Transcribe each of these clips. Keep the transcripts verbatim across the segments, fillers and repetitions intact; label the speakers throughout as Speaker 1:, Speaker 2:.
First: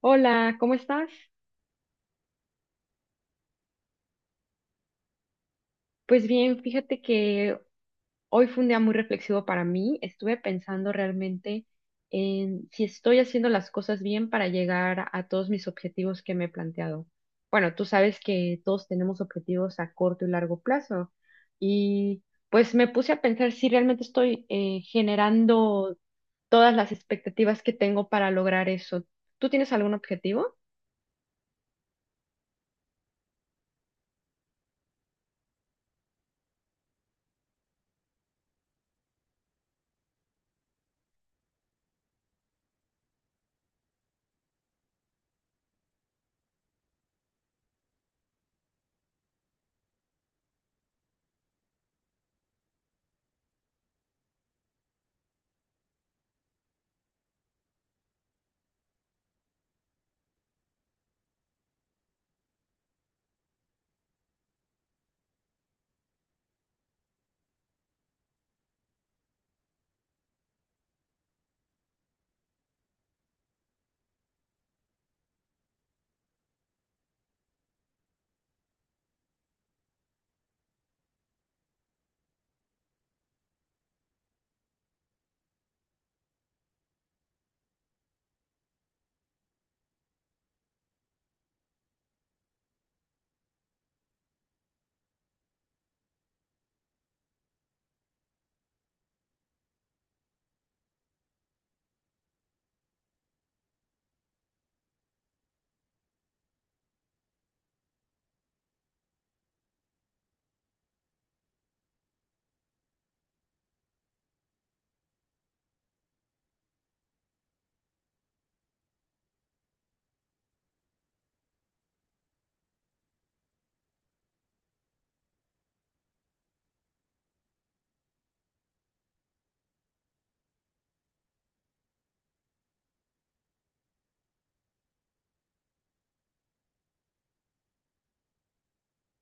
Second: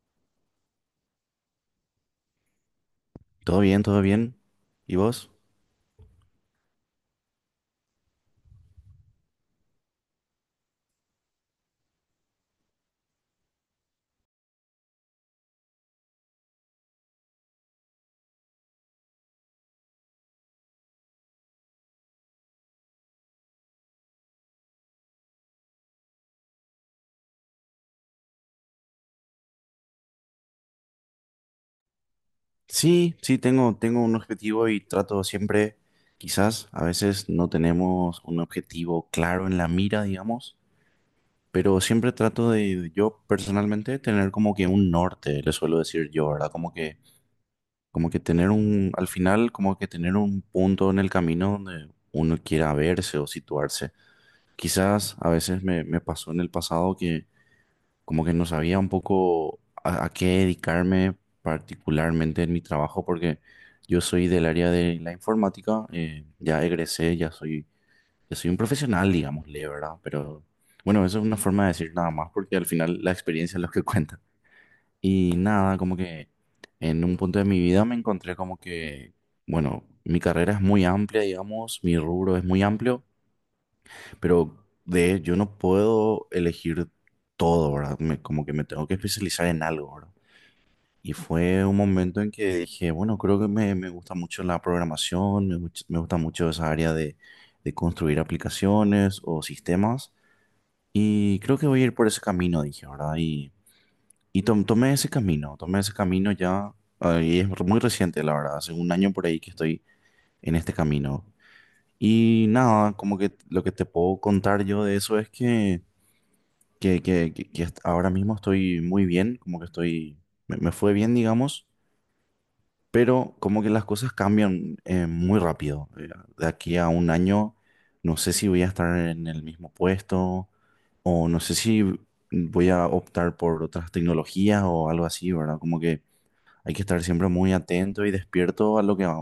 Speaker 1: Hola, ¿cómo estás?
Speaker 2: Todo bien, todo bien. ¿Y vos?
Speaker 1: Pues bien, fíjate que hoy fue un día muy reflexivo para mí. Estuve pensando realmente en si estoy haciendo las cosas bien para llegar a todos mis objetivos que me he planteado. Bueno, tú sabes que todos tenemos objetivos a corto y largo plazo y pues me puse a pensar si realmente estoy eh, generando todas las expectativas que tengo para lograr eso. ¿Tú tienes algún objetivo?
Speaker 2: Sí, sí, tengo, tengo un objetivo y trato siempre, quizás a veces no tenemos un objetivo claro en la mira, digamos, pero siempre trato de, yo personalmente, tener como que un norte, le suelo decir yo, ¿verdad? Como que, como que tener un, al final, como que tener un punto en el camino donde uno quiera verse o situarse. Quizás a veces me, me pasó en el pasado que como que no sabía un poco a, a qué dedicarme particularmente en mi trabajo, porque yo soy del área de la informática, eh, ya egresé, ya soy, ya soy un profesional, digámosle, ¿verdad? Pero bueno, eso es una forma de decir nada más, porque al final la experiencia es lo que cuenta. Y nada, como que en un punto de mi vida me encontré como que, bueno, mi carrera es muy amplia, digamos, mi rubro es muy amplio. Pero de yo no puedo elegir todo, ¿verdad? Me- como que me tengo que especializar en algo, ¿verdad? Y fue un momento en que dije, bueno, creo que me, me gusta mucho la programación, me, guch- me gusta mucho esa área de, de construir aplicaciones o sistemas. Y creo que voy a ir por ese camino, dije, ¿verdad? Y, y tom- tomé ese camino, tomé ese camino ya, ah, y es muy reciente, la verdad, hace un año por ahí que estoy en este camino. Y nada, como que lo que te puedo contar yo de eso es que que, que, que- que est- ahora mismo estoy muy bien, como que estoy, me, me fue bien, digamos, pero como que las cosas cambian eh, muy rápido. Eh, de aquí a un año, no sé si voy a estar en el mismo puesto o no sé si voy a optar por otras tecnologías o algo así, ¿verdad? Como que hay que estar siempre muy atento y despierto a lo que a,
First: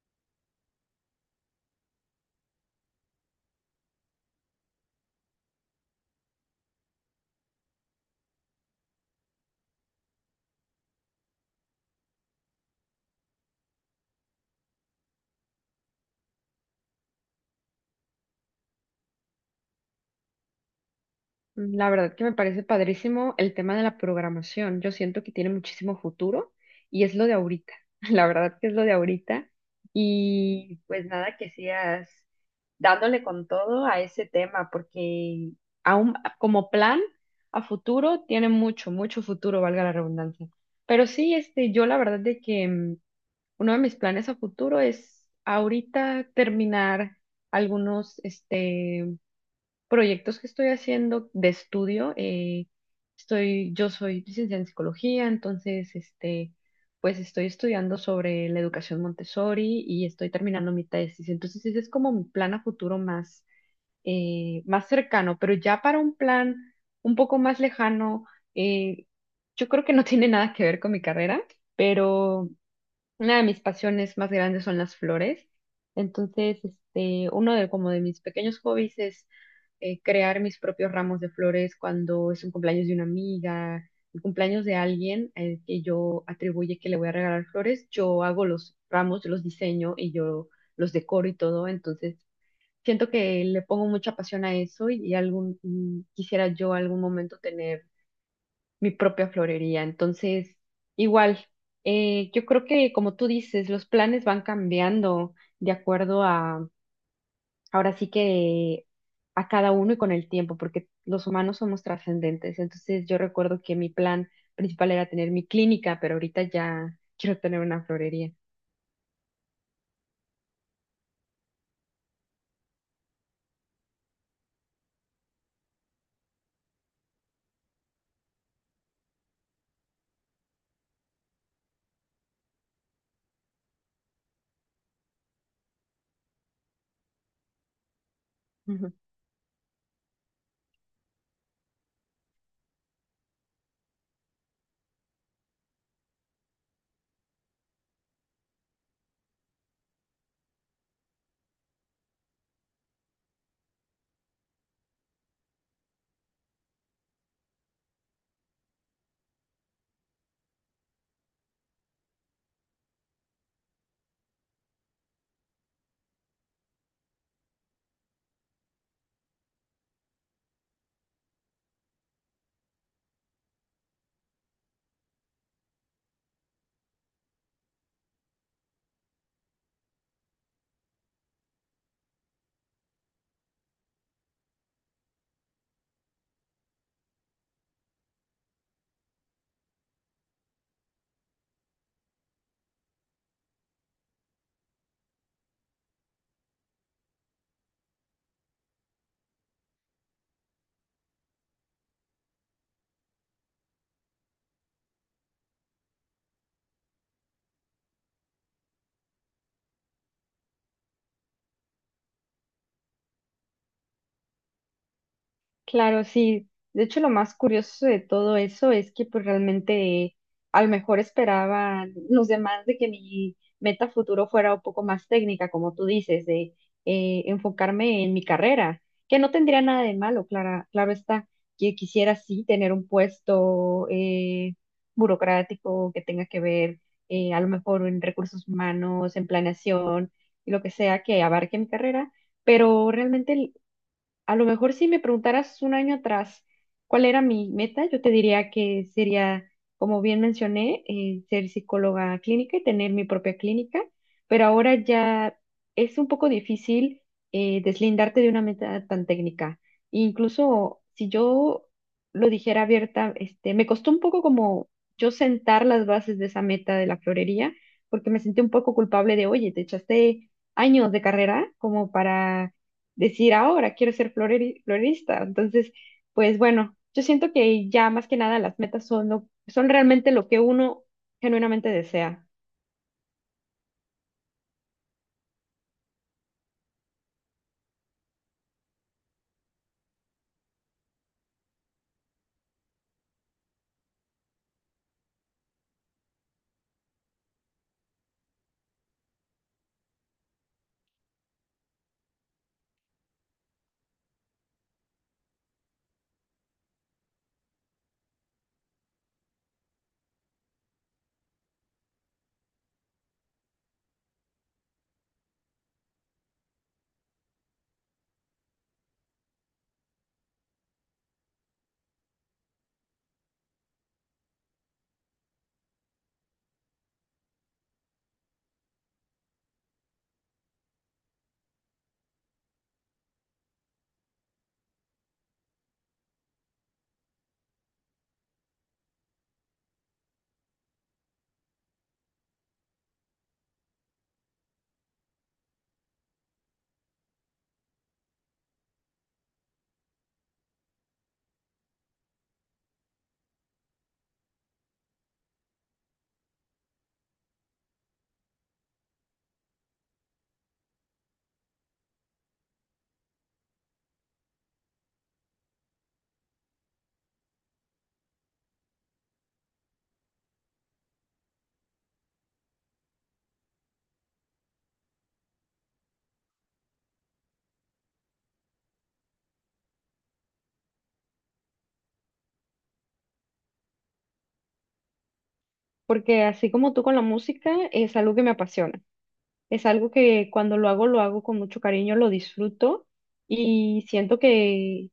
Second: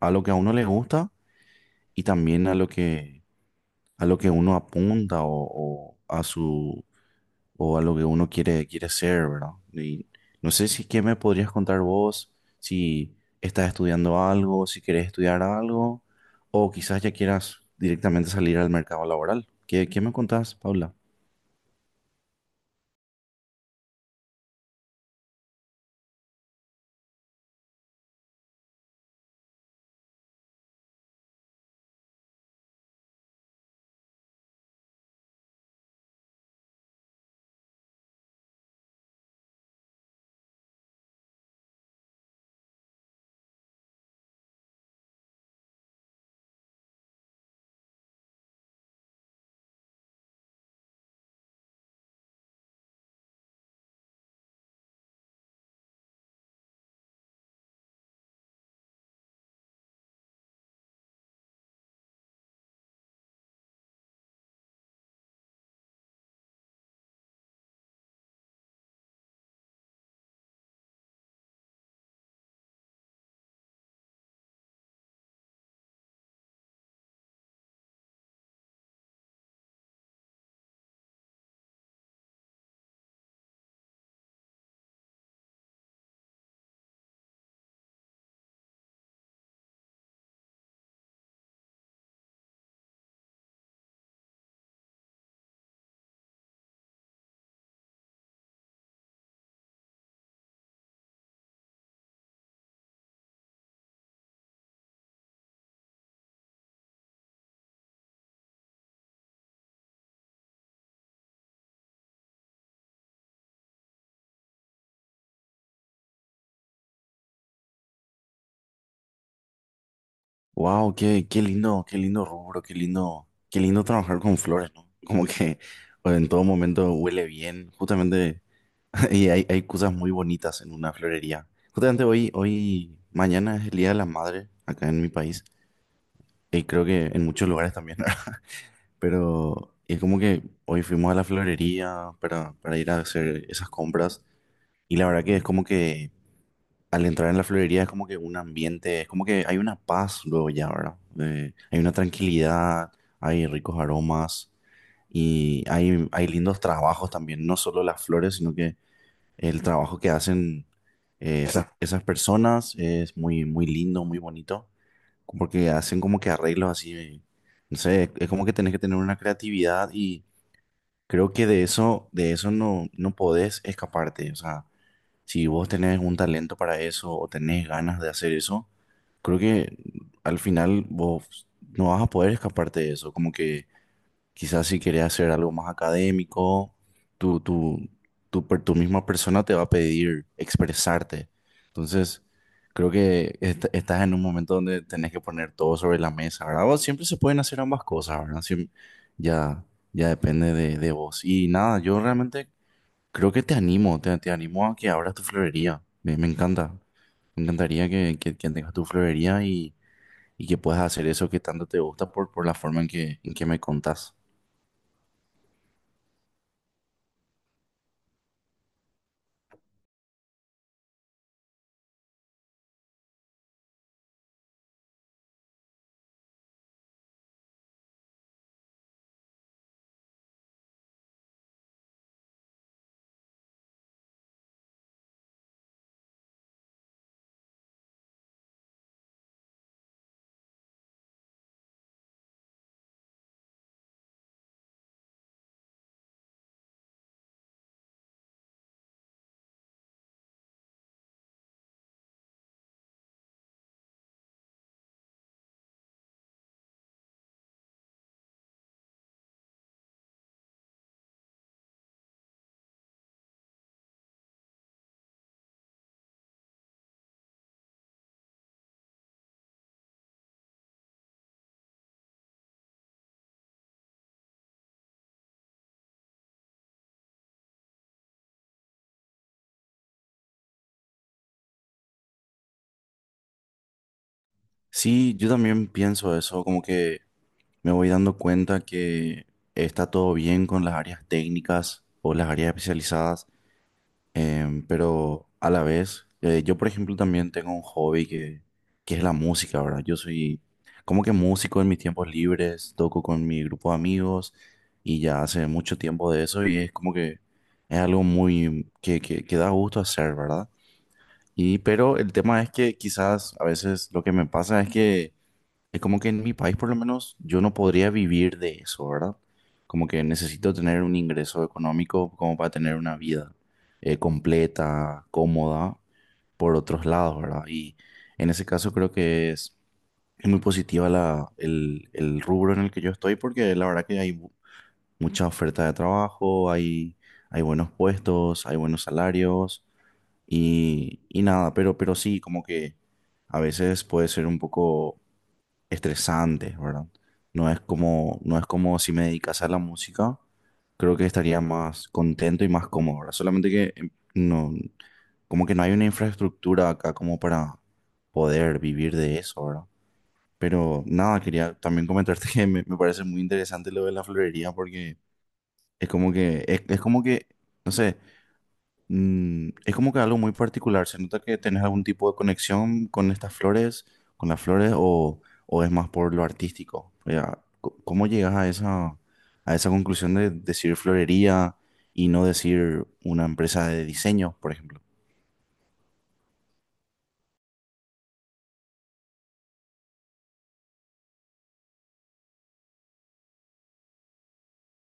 Speaker 2: a lo que a uno le gusta y también a lo que a lo que uno apunta o, o a su o a lo que uno quiere, quiere ser, ¿verdad? Y no sé si qué me podrías contar vos, si estás estudiando algo, si querés estudiar algo, o quizás ya quieras directamente salir al mercado laboral. ¿Qué, qué me contás, Paula?
Speaker 1: Mm, La verdad que me parece padrísimo el tema de la programación. Yo siento que tiene muchísimo futuro y es lo de ahorita. La verdad que es lo de ahorita. Y pues nada, que sigas dándole con todo a ese tema, porque aún como plan a futuro tiene mucho, mucho futuro, valga la redundancia. Pero sí, este, yo la verdad de que mm, uno de mis planes a futuro es ahorita terminar algunos, este, proyectos que estoy haciendo de estudio. eh, estoy, yo soy licenciada en psicología, entonces, este, pues estoy estudiando sobre la educación Montessori y estoy terminando mi tesis. Entonces, ese es como mi plan a futuro más, eh, más cercano, pero ya para un plan un poco más lejano, eh, yo creo que no tiene nada que ver con mi carrera, pero una de mis pasiones más grandes son las flores. Entonces, este, uno de como de mis pequeños hobbies es eh, crear mis propios ramos de flores cuando es un cumpleaños de una amiga, el cumpleaños de alguien eh, que yo atribuye que le voy a regalar flores. Yo hago los ramos, yo los diseño y yo los decoro y todo. Entonces, siento que le pongo mucha pasión a eso y, y algún mm, quisiera yo algún momento tener mi propia florería. Entonces, igual, eh, yo creo que como tú dices, los planes van cambiando de acuerdo a, ahora sí que, a cada uno y con el tiempo, porque los humanos somos trascendentes. Entonces, yo recuerdo que mi plan principal era tener mi clínica, pero ahorita ya quiero tener una florería.
Speaker 2: Wow, qué, qué lindo, qué lindo rubro, qué lindo, qué lindo trabajar con flores, ¿no? Como que o en todo momento huele bien, justamente, y hay, hay cosas muy bonitas en una florería. Justamente hoy, hoy, mañana es el Día de la Madre acá en mi país. Y creo que en muchos lugares también, ¿verdad? Pero es como que hoy fuimos a la florería para, para ir a hacer esas compras. Y la verdad que es como que al entrar en la florería es como que un ambiente, es como que hay una paz luego ya, ¿verdad? De- hay una tranquilidad, hay ricos aromas y hay, hay lindos trabajos también, no solo las flores, sino que el trabajo que hacen eh, esas, esas personas es muy, muy lindo, muy bonito, porque hacen como que arreglos así, no sé, es como que tenés que tener una creatividad y creo que de eso, de eso no, no podés escaparte. O sea, si vos tenés un talento para eso o tenés ganas de hacer eso, creo que al final vos no vas a poder escaparte de eso, como que quizás si querés hacer algo más académico, tu, tu, tu, per- tu misma persona te va a pedir expresarte. Entonces, creo que est- estás en un momento donde tenés que poner todo sobre la mesa, ¿verdad? O siempre se pueden hacer ambas cosas, ¿verdad? Siem- ya, ya depende de, de vos. Y nada, yo realmente creo que te animo, te, te animo a que abras tu florería. Me, me encanta. Me encantaría que, que, que tengas tu florería y, y que puedas hacer eso que tanto te gusta por, por la forma en que, en que me contás.
Speaker 1: Claro, sí. De hecho, lo más curioso de todo eso es que pues realmente a lo mejor esperaban los demás de que mi meta futuro fuera un poco más técnica, como tú dices, de eh, enfocarme en mi carrera, que no tendría nada de malo, clara, claro está, que quisiera sí tener un puesto eh, burocrático que tenga que ver, eh, a lo mejor, en recursos humanos, en planeación y lo que sea que abarque mi carrera, pero realmente a lo mejor si me preguntaras un año atrás cuál era mi meta, yo te diría que sería, como bien mencioné, eh, ser psicóloga clínica y tener mi propia clínica, pero ahora ya es un poco difícil eh, deslindarte de una meta tan técnica. Incluso si yo lo dijera abierta, este, me costó un poco como yo sentar las bases de esa meta de la florería, porque me sentí un poco culpable de, oye, te echaste años de carrera como para decir ahora quiero ser floreri- florista. Entonces, pues bueno, yo siento que ya más que nada las metas son, lo- son realmente lo que uno genuinamente desea,
Speaker 2: Sí, yo también pienso eso, como que me voy dando cuenta que está todo bien con las áreas técnicas o las áreas especializadas, em, pero a la vez, eh, yo por ejemplo también tengo un hobby que, que es la música, ¿verdad? Yo soy como que músico en mis tiempos libres, toco con mi grupo de amigos y ya hace mucho tiempo de eso y es como que es algo muy que, que, que da gusto hacer, ¿verdad? Y pero el tema es que quizás a veces lo que me pasa es que es como que en mi país, por lo menos, yo no podría vivir de eso, ¿verdad? Como que necesito tener un ingreso económico como para tener una vida eh, completa, cómoda, por otros lados, ¿verdad? Y en ese caso creo que es, es muy positiva la, el, el rubro en el que yo estoy porque la verdad que hay bu- mucha oferta de trabajo, hay, hay buenos puestos, hay buenos salarios y, y nada, pero, pero sí, como que a veces puede ser un poco estresante, ¿verdad? No es como, no es como si me dedicase a la música, creo que estaría más contento y más cómodo, ¿verdad? Solamente que eh, no, como que no hay una infraestructura acá como para poder vivir de eso, ¿verdad? Pero nada, quería también comentarte que me, me parece muy interesante lo de la florería porque es como que, es, es como que, no sé, Mm, es como que algo muy particular. ¿Se nota que tenés algún tipo de conexión con estas flores, con las flores, o, o es más por lo artístico? O sea, co- ¿cómo llegas a esa, a esa conclusión de decir florería y no decir una empresa de diseño, por ejemplo?
Speaker 1: porque así como tú con la música, es algo que me apasiona, es algo que cuando lo hago, lo hago con mucho cariño, lo disfruto y siento que...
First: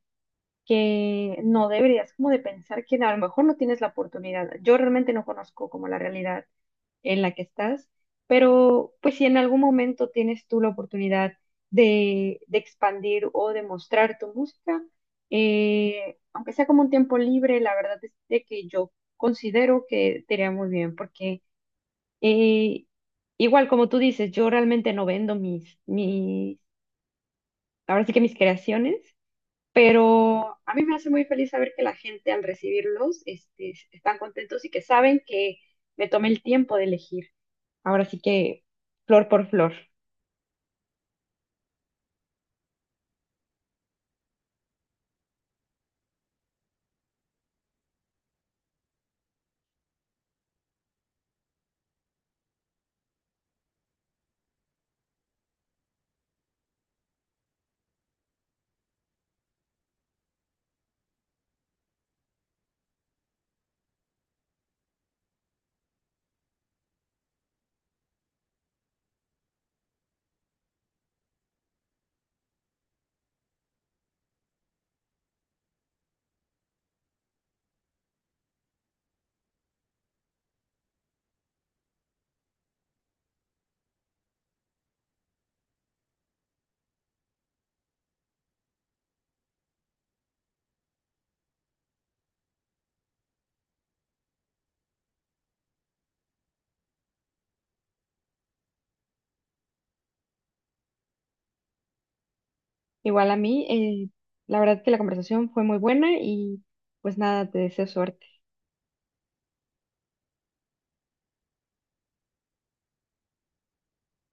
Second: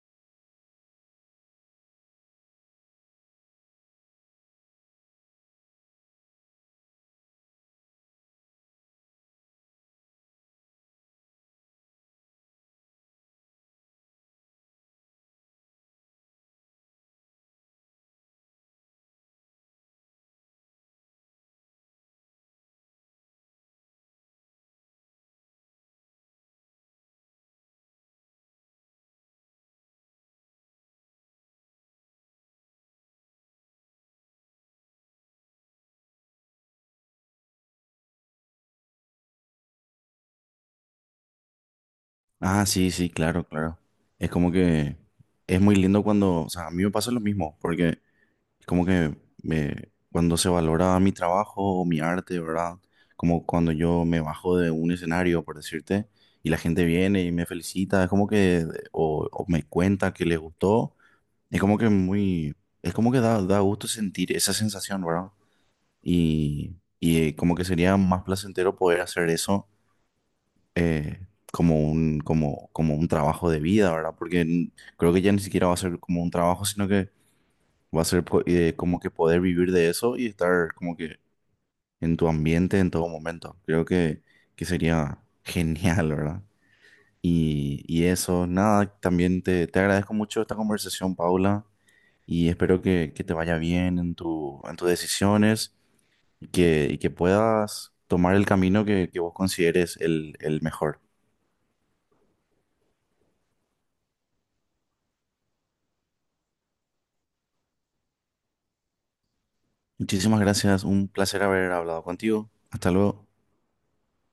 Speaker 1: que no deberías como de pensar que a lo mejor no tienes la oportunidad. Yo realmente no conozco como la realidad en la que estás, pero pues si en algún momento tienes tú la oportunidad de, de expandir o de mostrar tu música, eh, aunque sea como un tiempo libre, la verdad es de que yo considero que te iría muy bien, porque eh, igual como tú dices, yo realmente no vendo mis, mis, ahora sí que mis creaciones. Pero a mí me hace muy feliz saber que la gente al recibirlos, este, están contentos y que saben que me tomé el tiempo de elegir, ahora sí que, flor por flor.
Speaker 2: Ah, sí, sí, claro, claro. Es como que es muy lindo cuando, o sea, a mí me pasa lo mismo, porque es como que me, cuando se valora mi trabajo o mi arte, ¿verdad? Como cuando yo me bajo de un escenario, por decirte, y la gente viene y me felicita, es como que, o, o me cuenta que le gustó, es como que muy, es como que da, da gusto sentir esa sensación, ¿verdad? Y, y eh, como que sería más placentero poder hacer eso eh, como un, como, como un trabajo de vida, ¿verdad? Porque n- creo que ya ni siquiera va a ser como un trabajo, sino que va a ser co- eh, como que poder vivir de eso y estar como que en tu ambiente en todo momento. Creo que, que sería genial, ¿verdad? Y, y eso, nada, también te, te agradezco mucho esta conversación, Paula, y espero que, que te vaya bien en tu, en tus decisiones y que, y que puedas tomar el camino que, que vos consideres el, el mejor.
Speaker 1: Igual a mí, eh, la verdad que la conversación fue muy buena y pues nada, te deseo suerte.
Speaker 2: Muchísimas gracias, un placer haber hablado contigo. Hasta luego.